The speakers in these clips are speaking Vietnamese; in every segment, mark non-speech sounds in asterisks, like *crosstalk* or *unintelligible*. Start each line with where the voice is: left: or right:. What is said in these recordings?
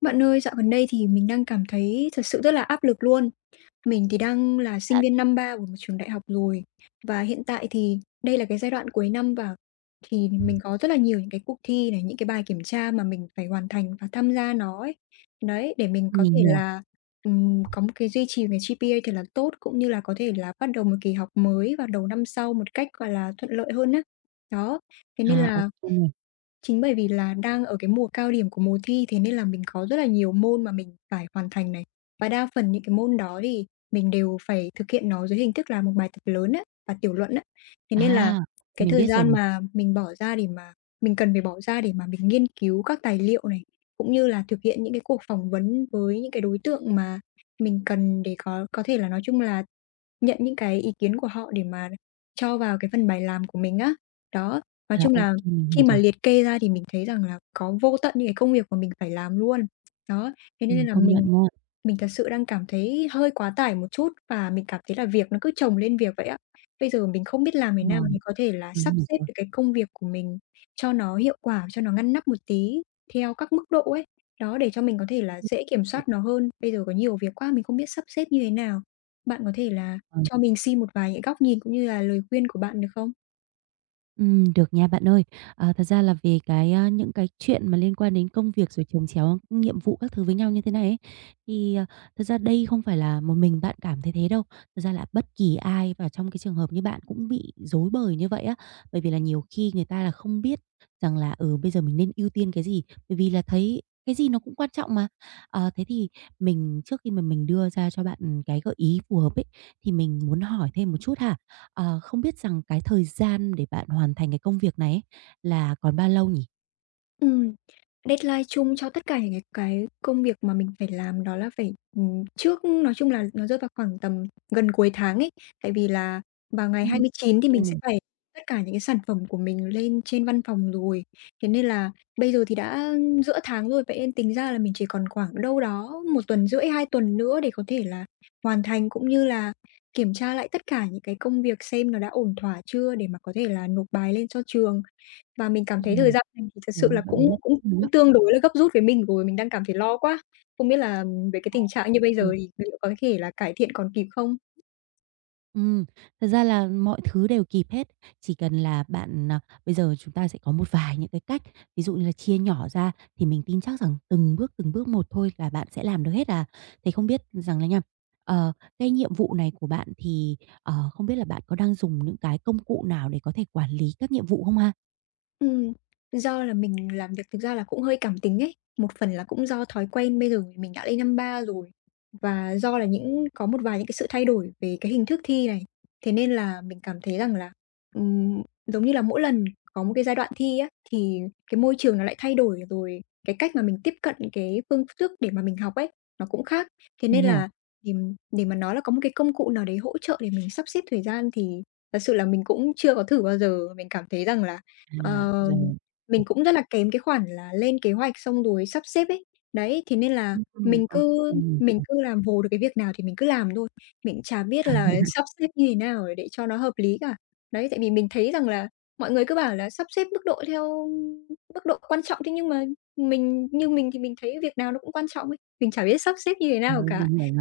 left: Bạn ơi, dạo gần đây thì mình đang cảm thấy thật sự rất là áp lực luôn. Mình thì đang là sinh
right: thích.
left: viên năm ba của một trường đại học rồi. Và hiện tại thì đây là cái giai đoạn cuối năm, và thì mình có rất là nhiều những cái cuộc thi này, những cái bài kiểm tra mà mình phải hoàn thành và tham gia nó ấy. Đấy, để mình có
right: Mình
left: thể
right: hiểu.
left: là có một cái duy trì một cái GPA thì là tốt, cũng như là có thể là bắt đầu một kỳ học mới vào đầu năm sau một cách gọi là thuận lợi hơn á. Đó, thế
right: À,
left: nên
right: ô
left: là.
right: kê nè.
left: Chính bởi vì là đang ở cái mùa cao điểm của mùa thi, thế nên là mình có rất là nhiều môn mà mình phải hoàn thành này. Và đa phần những cái môn đó thì mình đều phải thực hiện nó dưới hình thức là một bài tập lớn á, và tiểu luận á. Thế nên là
right: À,
left: cái
right: mình
left: thời
right: biết rồi
left: gian
right: nè.
left: mà mình bỏ ra để mà mình cần phải bỏ ra để mà mình nghiên cứu các tài liệu này, cũng như là thực hiện những cái cuộc phỏng vấn với những cái đối tượng mà mình cần để có thể là, nói chung là, nhận những cái ý kiến của họ để mà cho vào cái phần bài làm của mình á. Đó, nói
right: À,
left: chung
right: ô
left: là
right: kê, mình
left: khi
right: hiểu
left: mà
right: rồi.
left: liệt kê ra thì mình thấy rằng là có vô tận những cái công việc mà mình phải làm luôn. Đó, thế nên là
right: Công nhận
left: mình
right: nha.
left: mình thật sự đang cảm thấy hơi quá tải một chút, và mình cảm thấy là việc nó cứ chồng lên việc vậy á. Bây giờ mình không biết làm thế
right: Ờ,
left: nào để có thể là
right: mình
left: sắp
right: hiểu
left: xếp
right: rồi.
left: được cái công việc của mình cho nó hiệu quả, cho nó ngăn nắp một tí theo các mức độ ấy. Đó, để cho mình có thể là dễ kiểm soát nó hơn. Bây giờ có nhiều việc quá, mình không biết sắp xếp như thế nào. Bạn có thể là
right: Ờ.
left: cho mình xin một vài những góc nhìn cũng như là lời khuyên của bạn được không?
right: Được nha bạn ơi. Thật ra là về những cái chuyện mà liên quan đến công việc rồi chồng chéo nhiệm vụ các thứ với nhau như thế này ấy, thì, ờ, thật ra đây không phải là một mình bạn cảm thấy thế đâu. Thật ra là bất kỳ ai vào trong cái trường hợp như bạn cũng bị rối bời như vậy á. Bởi vì là nhiều khi người ta là không biết rằng là, ừ, bây giờ mình nên ưu tiên cái gì, bởi vì là thấy cái gì nó cũng quan trọng mà. Thế thì trước khi mà mình đưa ra cho bạn cái gợi ý phù hợp ấy, thì mình muốn hỏi thêm một chút ha. Không biết rằng cái thời gian để bạn hoàn thành cái công việc này ấy, là còn bao lâu nhỉ?
left: Ừm, Deadline chung cho tất cả những cái công việc mà mình phải làm đó là phải, trước, nói chung là nó rơi vào khoảng tầm gần cuối tháng ấy. Tại vì là vào ngày
right: Ừm.
left: 29 thì
right: Kê
left: mình
right: này.
left: sẽ phải tất cả những cái sản phẩm của mình lên trên văn phòng rồi. Thế nên là bây giờ thì đã giữa tháng rồi, vậy nên tính ra là mình chỉ còn khoảng đâu đó 1 tuần rưỡi, 2 tuần nữa để có thể là hoàn thành, cũng như là kiểm tra lại tất cả những cái công việc xem nó đã ổn thỏa chưa để mà có thể là nộp bài lên cho trường. Và mình cảm thấy thời
right: Ừm.
left: gian này thì thật
right: Trời
left: sự
right: vậy
left: là
right: rất *unintelligible*
left: cũng
right: gấp
left: cũng
right: luôn á.
left: cũng tương đối là gấp rút với mình rồi, mình đang cảm thấy lo quá. Không biết là về cái tình trạng như bây giờ thì liệu có thể là cải thiện còn kịp không?
right: Ừm, thật ra là mọi thứ đều kịp hết, chỉ cần là bạn, bây giờ chúng ta sẽ có một vài những cái cách, ví dụ như là chia nhỏ ra thì mình tin chắc rằng từng bước một thôi là bạn sẽ làm được hết à. Thế không biết rằng là nha, ờ, cái nhiệm vụ này của bạn thì, không biết là bạn có đang dùng những cái công cụ nào để có thể quản lý các nhiệm vụ không ha?
left: Ừm, Do là mình làm việc thực ra là cũng hơi cảm tính ấy, một phần là cũng do thói quen, bây giờ mình đã lên năm ba rồi, và do là những có một vài những cái sự thay đổi về cái hình thức thi này, thế nên là mình cảm thấy rằng là, ừm, giống như là mỗi lần có một cái giai đoạn thi á, thì cái môi trường nó lại thay đổi, rồi cái cách mà mình tiếp cận cái phương thức để mà mình học ấy, nó cũng khác. Thế
right: Mình
left: nên
right: hiểu.
left: là để để mà nói là có một cái công cụ nào đấy hỗ trợ để mình sắp xếp thời gian thì thật sự là mình cũng chưa có thử bao giờ. Mình cảm thấy rằng là
right: À,
left: Ờ,
right: rồi.
left: mình cũng rất là kém cái khoản là lên kế hoạch xong rồi sắp xếp ấy. Đấy, thế nên là mình
right: Ô
left: cứ mình
right: kê.
left: cứ làm vồ được cái việc nào thì mình cứ làm thôi, mình cũng chả biết là sắp xếp như thế nào để cho nó hợp lý cả. Đấy, tại vì mình thấy rằng là mọi người cứ bảo là sắp xếp mức độ theo mức độ quan trọng, thế nhưng mà mình thì mình thấy việc nào nó cũng quan trọng ấy, mình chả biết sắp xếp như thế nào
right: Rồi, mình
left: cả.
right: hiểu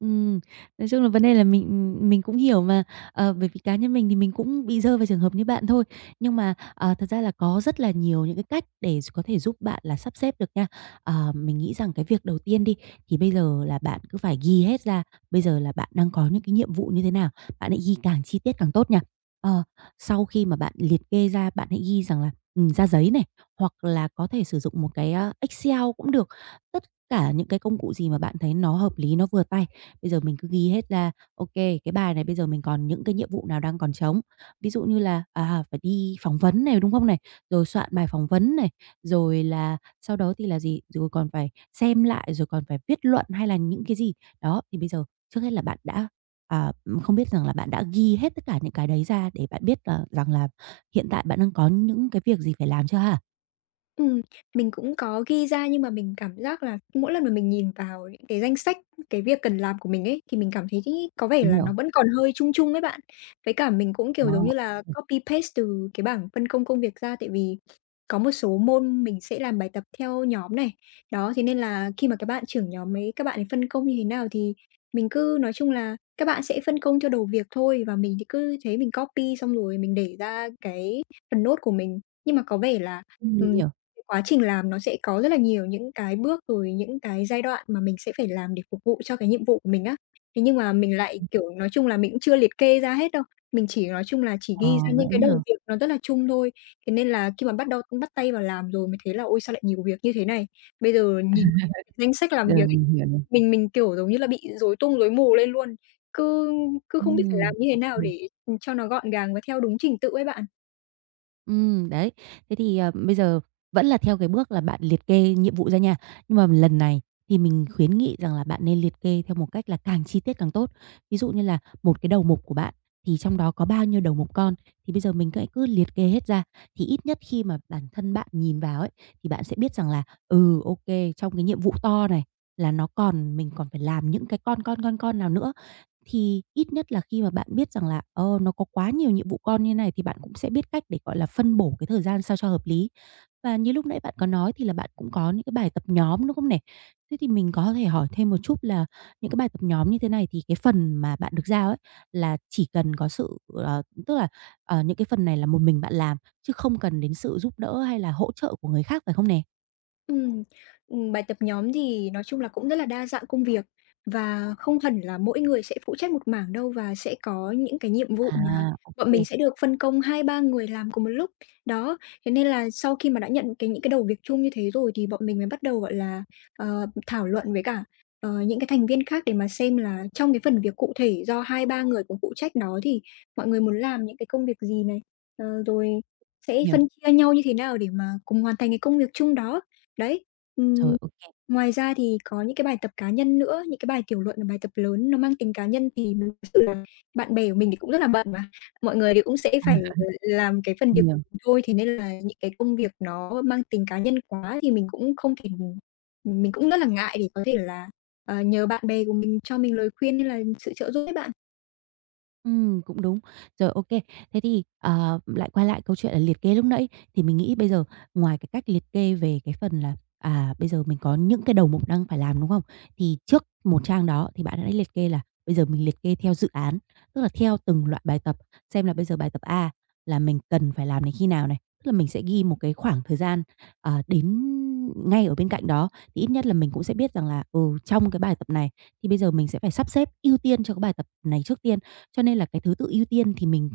right: Ừm, nói chung là vấn đề là mình cũng hiểu mà, bởi vì cá nhân mình thì mình cũng bị rơi vào trường hợp như bạn thôi. Nhưng mà thật ra là có rất là nhiều những cái cách để có thể giúp bạn là sắp xếp được nha. Mình nghĩ rằng cái việc đầu tiên đi, thì bây giờ là bạn cứ phải ghi hết ra, bây giờ là bạn đang có những cái nhiệm vụ như thế nào, bạn hãy ghi càng chi tiết càng tốt nha. Ờ, sau khi mà bạn liệt kê ra, bạn hãy ghi rằng là, ra giấy này, hoặc là có thể sử dụng một cái, Excel cũng được. Tất cả những cái công cụ gì mà bạn thấy nó hợp lý, nó vừa tay. Bây giờ mình cứ ghi hết ra, ok, cái bài này bây giờ mình còn những cái nhiệm vụ nào đang còn trống. Ví dụ như là, à, phải đi phỏng vấn này, đúng không này? Rồi soạn bài phỏng vấn này, rồi là sau đó thì là gì? Rồi còn phải xem lại, rồi còn phải viết luận hay là những cái gì. Đó, thì bây giờ trước hết là à, không biết rằng là bạn đã ghi hết tất cả những cái đấy ra để bạn biết là rằng là hiện tại bạn đang có những cái việc gì phải làm chưa hả.
left: Ừm, mình cũng có ghi ra, nhưng mà mình cảm giác là mỗi lần mà mình nhìn vào những cái danh sách cái việc cần làm của mình ấy, thì mình cảm thấy có vẻ
right: Mình
left: là nó
right: hiểu,
left: vẫn còn hơi chung chung ấy bạn. Với cả mình cũng, kiểu, giống
right: đó,
left: như là copy paste từ cái bảng phân công công việc ra, tại vì có một số môn mình sẽ làm bài tập theo nhóm này. Đó, thế nên là khi mà các bạn trưởng nhóm ấy, các bạn ấy phân công như thế nào thì mình cứ nói chung là các bạn sẽ phân công theo đầu việc thôi, và mình thì cứ thế mình copy xong rồi mình để ra cái phần nốt của mình. Nhưng mà có vẻ là,
right: ừm, mình
left: ừm,
right: hiểu,
left: cái quá trình làm nó sẽ có rất là nhiều những cái bước, rồi những cái giai đoạn mà mình sẽ phải làm để phục vụ cho cái nhiệm vụ của mình á. Thế nhưng mà mình lại, kiểu, nói chung là mình cũng chưa liệt kê ra hết đâu, mình chỉ nói chung là chỉ
right: ờ,
left: ghi ra
right: vậy
left: những cái
right: nhỉ?
left: đầu việc nó rất là chung thôi. Thế nên là khi mà bắt đầu bắt tay vào làm rồi mới thấy là "Ôi, sao lại nhiều việc như thế này?" Bây giờ nhìn vào cái danh sách làm việc
right: Rồi,
left: ấy,
right: mình hiểu này.
left: mình, kiểu, giống như là bị rối tung rối mù lên luôn, cứ cứ không biết phải
right: Ừm,
left: làm như
right: ô
left: thế nào
right: kê.
left: để, cho nó gọn gàng và theo đúng trình tự ấy bạn.
right: Đấy. Thế thì, bây giờ vẫn là theo cái bước là bạn liệt kê nhiệm vụ ra nha, nhưng mà lần này thì mình khuyến nghị rằng là bạn nên liệt kê theo một cách là càng chi tiết càng tốt. Ví dụ như là một cái đầu mục của bạn thì trong đó có bao nhiêu đầu mục con, thì bây giờ mình hãy cứ liệt kê hết ra, thì ít nhất khi mà bản thân bạn nhìn vào ấy, thì bạn sẽ biết rằng là, ừ, ô kê, trong cái nhiệm vụ to này là nó còn mình còn phải làm những cái con nào nữa. Thì ít nhất là khi mà bạn biết rằng là, ờ, nó có quá nhiều nhiệm vụ con như này thì bạn cũng sẽ biết cách để, gọi là, phân bổ cái thời gian sao cho hợp lý. Và như lúc nãy bạn có nói thì là bạn cũng có những cái bài tập nhóm, đúng không này? Thế thì mình có thể hỏi thêm một chút là những cái bài tập nhóm như thế này thì cái phần mà bạn được giao ấy, là chỉ cần có sự, tức là, những cái phần này là một mình bạn làm, chứ không cần đến sự giúp đỡ hay là hỗ trợ của người khác, phải không nè?
left: Ừm, Bài tập nhóm thì nói chung là cũng rất là đa dạng công việc, và không hẳn là mỗi người sẽ phụ trách một mảng đâu, và sẽ có những cái nhiệm
right: À,
left: vụ mà
right: ok
left: bọn
right: kê,
left: mình sẽ được phân công 2 3 người làm cùng một lúc. Đó, thế nên là sau khi mà đã nhận cái những cái đầu việc chung như thế rồi thì bọn mình mới bắt đầu, gọi là, thảo luận với cả, những cái thành viên khác để mà xem là trong cái phần việc cụ thể do 2 3 người cùng phụ trách đó thì mọi người muốn làm những cái công việc gì này, rồi sẽ
right: hiểu.
left: phân chia nhau như thế nào để mà cùng hoàn thành cái công việc chung đó. Đấy,
right: Rồi,
left: ừm,
right: ok
left: ngoài ra thì có những cái bài tập cá nhân nữa, những cái bài tiểu luận và bài tập lớn nó mang tính cá nhân thì mình thực sự là bạn bè của mình thì cũng rất là bận mà, mọi người thì cũng sẽ phải
right: *laughs*
left: làm cái phần việc của
right: nhiều.
left: mình thôi, thế nên là những cái công việc nó mang tính cá nhân quá thì mình cũng không thể, mình cũng rất là ngại để có thể là, nhờ bạn bè của mình cho mình lời khuyên hay là sự trợ giúp ấy bạn.
right: Cũng đúng. Rồi, ok. Thế thì, lại quay lại câu chuyện là liệt kê lúc nãy, thì mình nghĩ bây giờ ngoài cái cách liệt kê về cái phần là, à, bây giờ mình có những cái đầu mục đang phải làm, đúng không? Thì trước một trang đó thì bạn đã liệt kê là bây giờ mình liệt kê theo dự án, tức là theo từng loại bài tập, xem là bây giờ bài tập A là mình cần phải làm đến khi nào này, tức là mình sẽ ghi một cái khoảng thời gian, đến ngay ở bên cạnh đó, thì ít nhất là mình cũng sẽ biết rằng là, ừ, trong cái bài tập này thì bây giờ mình sẽ phải sắp xếp ưu tiên cho cái bài tập này trước tiên. Cho nên là cái thứ tự ưu tiên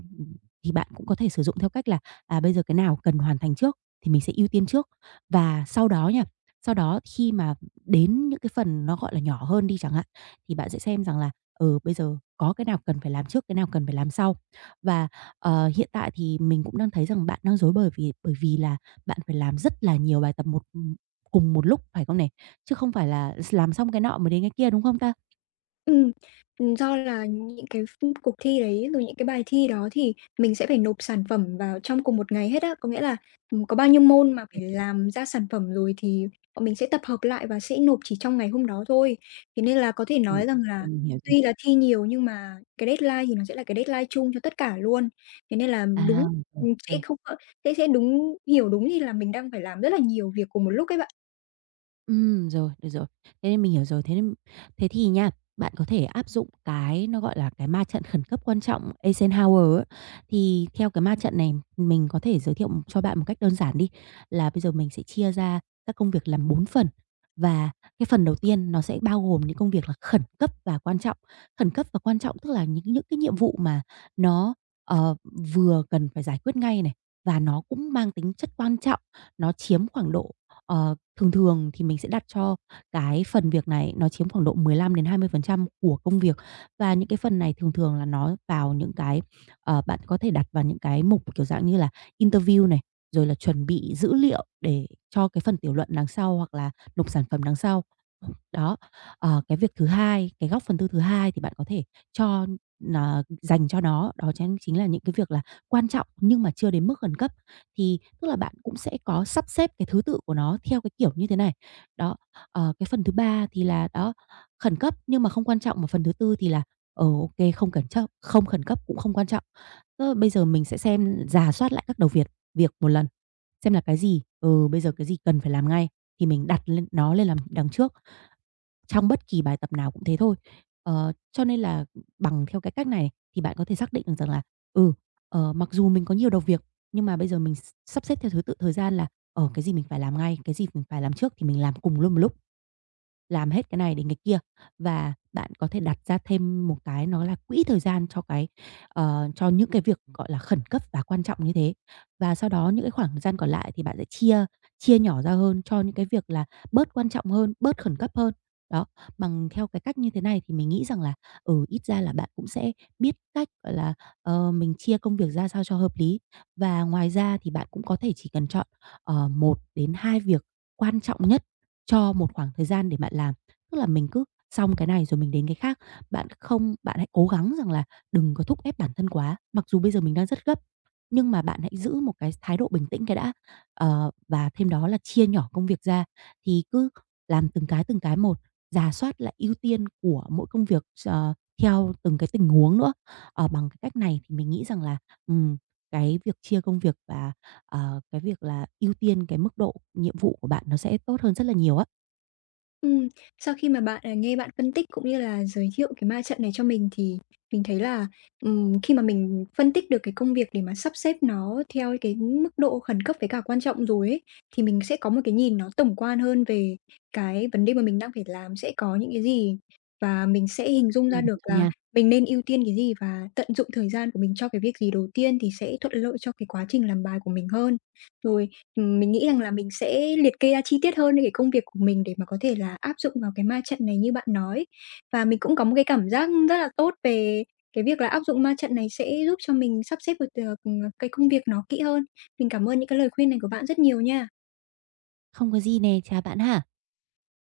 right: thì bạn cũng có thể sử dụng theo cách là, à, bây giờ cái nào cần hoàn thành trước thì mình sẽ ưu tiên trước. Và sau đó nha, sau đó khi mà đến những cái phần nó, gọi là, nhỏ hơn đi chẳng hạn, thì bạn sẽ xem rằng là, ừ, bây giờ có cái nào cần phải làm trước, cái nào cần phải làm sau. Và hiện tại thì mình cũng đang thấy rằng bạn đang rối bời vì bởi vì là bạn phải làm rất là nhiều bài tập cùng một lúc, phải không này? Chứ không phải là làm xong cái nọ mới đến cái kia, đúng không ta?
left: Ừm, Do là những cái cuộc thi đấy, rồi những cái bài thi đó thì mình sẽ phải nộp sản phẩm vào trong cùng một ngày hết á. Có nghĩa là, có bao nhiêu môn mà
right: Ừm,
left: phải làm ra sản phẩm rồi thì bọn mình sẽ tập hợp lại và sẽ nộp chỉ trong ngày hôm đó thôi. Thế nên là có thể
right: ừm,
left: nói rằng là
right: mình hiểu rồi.
left: tuy là thi nhiều nhưng mà cái deadline thì nó sẽ là cái deadline chung cho tất cả luôn. Thế nên là
right: À,
left: đúng,
right: rồi.
left: sẽ
right: Kê.
left: không có sẽ đúng hiểu đúng thì là mình đang phải làm rất là nhiều việc cùng một lúc ấy bạn.
right: Rồi, được rồi. Thế nên mình hiểu rồi. Thế nên thế thì nha, bạn có thể áp dụng cái nó, gọi là, cái ma trận khẩn cấp quan trọng Eisenhower á. Thì theo cái ma trận này mình có thể giới thiệu cho bạn một cách đơn giản đi, là bây giờ mình sẽ chia ra các công việc làm 4 phần. Và cái phần đầu tiên nó sẽ bao gồm những công việc là khẩn cấp và quan trọng. Khẩn cấp và quan trọng tức là những cái nhiệm vụ mà nó, ờ, vừa cần phải giải quyết ngay này, và nó cũng mang tính chất quan trọng, nó chiếm khoảng độ. Thường thường thì mình sẽ đặt cho cái phần việc này nó chiếm khoảng độ 15-20% của công việc, và những cái phần này thường thường là nó vào những cái, bạn có thể đặt vào những cái mục, kiểu dạng như là, interview này, rồi là chuẩn bị dữ liệu để cho cái phần tiểu luận đằng sau hoặc là nộp sản phẩm đằng sau. Đó, cái việc thứ hai, cái góc phần tư thứ hai thì bạn có thể cho nà dành cho nó, đó chính chính là những cái việc là quan trọng nhưng mà chưa đến mức khẩn cấp thì tức là bạn cũng sẽ có sắp xếp cái thứ tự của nó theo cái kiểu như thế này. Đó, cái phần thứ ba thì là đó, khẩn cấp nhưng mà không quan trọng, và phần thứ tư thì là, OK, không cẩn chấp không khẩn cấp cũng không quan trọng. Tức bây giờ mình sẽ xem rà soát lại các đầu việc việc một lần, xem là cái gì, ừ, bây giờ cái gì cần phải làm ngay thì mình đặt nó lên làm đằng trước. Trong bất kỳ bài tập nào cũng thế thôi. Cho nên là bằng theo cái cách này thì bạn có thể xác định được rằng là, ừ, mặc dù mình có nhiều đầu việc, nhưng mà bây giờ mình s sắp xếp theo thứ tự thời gian là, ở cái gì mình phải làm ngay, cái gì mình phải làm trước thì mình làm cùng luôn một lúc, làm hết cái này đến cái kia. Và bạn có thể đặt ra thêm một cái nó là quỹ thời gian cho cho những cái việc, gọi là, khẩn cấp và quan trọng như thế. Và sau đó những cái khoảng thời gian còn lại thì bạn sẽ chia chia nhỏ ra hơn cho những cái việc là bớt quan trọng hơn, bớt khẩn cấp hơn. Đó, bằng theo cái cách như thế này thì mình nghĩ rằng là, ừ, ít ra là bạn cũng sẽ biết cách, gọi là, mình chia công việc ra sao cho hợp lý. Và ngoài ra thì bạn cũng có thể chỉ cần chọn, một đến 2 việc quan trọng nhất cho một khoảng thời gian để bạn làm. Tức là mình cứ xong cái này rồi mình đến cái khác. Bạn không bạn hãy cố gắng rằng là đừng có thúc ép bản thân quá. Mặc dù bây giờ mình đang rất gấp, nhưng mà bạn hãy giữ một cái thái độ bình tĩnh cái đã. Và thêm đó là chia nhỏ công việc ra, thì cứ làm từng cái một, rà soát lại ưu tiên của mỗi công việc, theo từng cái tình huống nữa. Bằng cái cách này thì mình nghĩ rằng là, ừm, cái việc chia công việc và, cái việc là ưu tiên cái mức độ nhiệm vụ của bạn nó sẽ tốt hơn rất là nhiều á.
left: Ừm, Sau khi mà bạn, nghe bạn phân tích cũng như là giới thiệu cái ma trận này cho mình thì mình thấy là, khi mà mình phân tích được cái công việc để mà sắp xếp nó theo cái mức độ khẩn cấp với cả quan trọng rồi ấy, thì mình sẽ có một cái nhìn nó tổng quan hơn về cái vấn đề mà mình đang phải làm sẽ có những cái gì, và mình sẽ hình dung ra được
right: Thôi
left: là
right: nha,
left: mình nên ưu tiên cái gì và tận dụng thời gian của mình cho cái việc gì đầu tiên thì sẽ thuận lợi cho cái quá trình làm bài của mình hơn. Rồi, mình nghĩ rằng là mình sẽ liệt kê ra chi tiết hơn cái công việc của mình để mà có thể là áp dụng vào cái ma trận này như bạn nói. Và mình cũng có một cái cảm giác rất là tốt về cái việc là áp dụng ma trận này sẽ giúp cho mình sắp xếp được được, cái công việc nó kỹ hơn. Mình cảm ơn những cái lời khuyên này của bạn rất nhiều nha.
right: không có gì nè, chào bạn ha.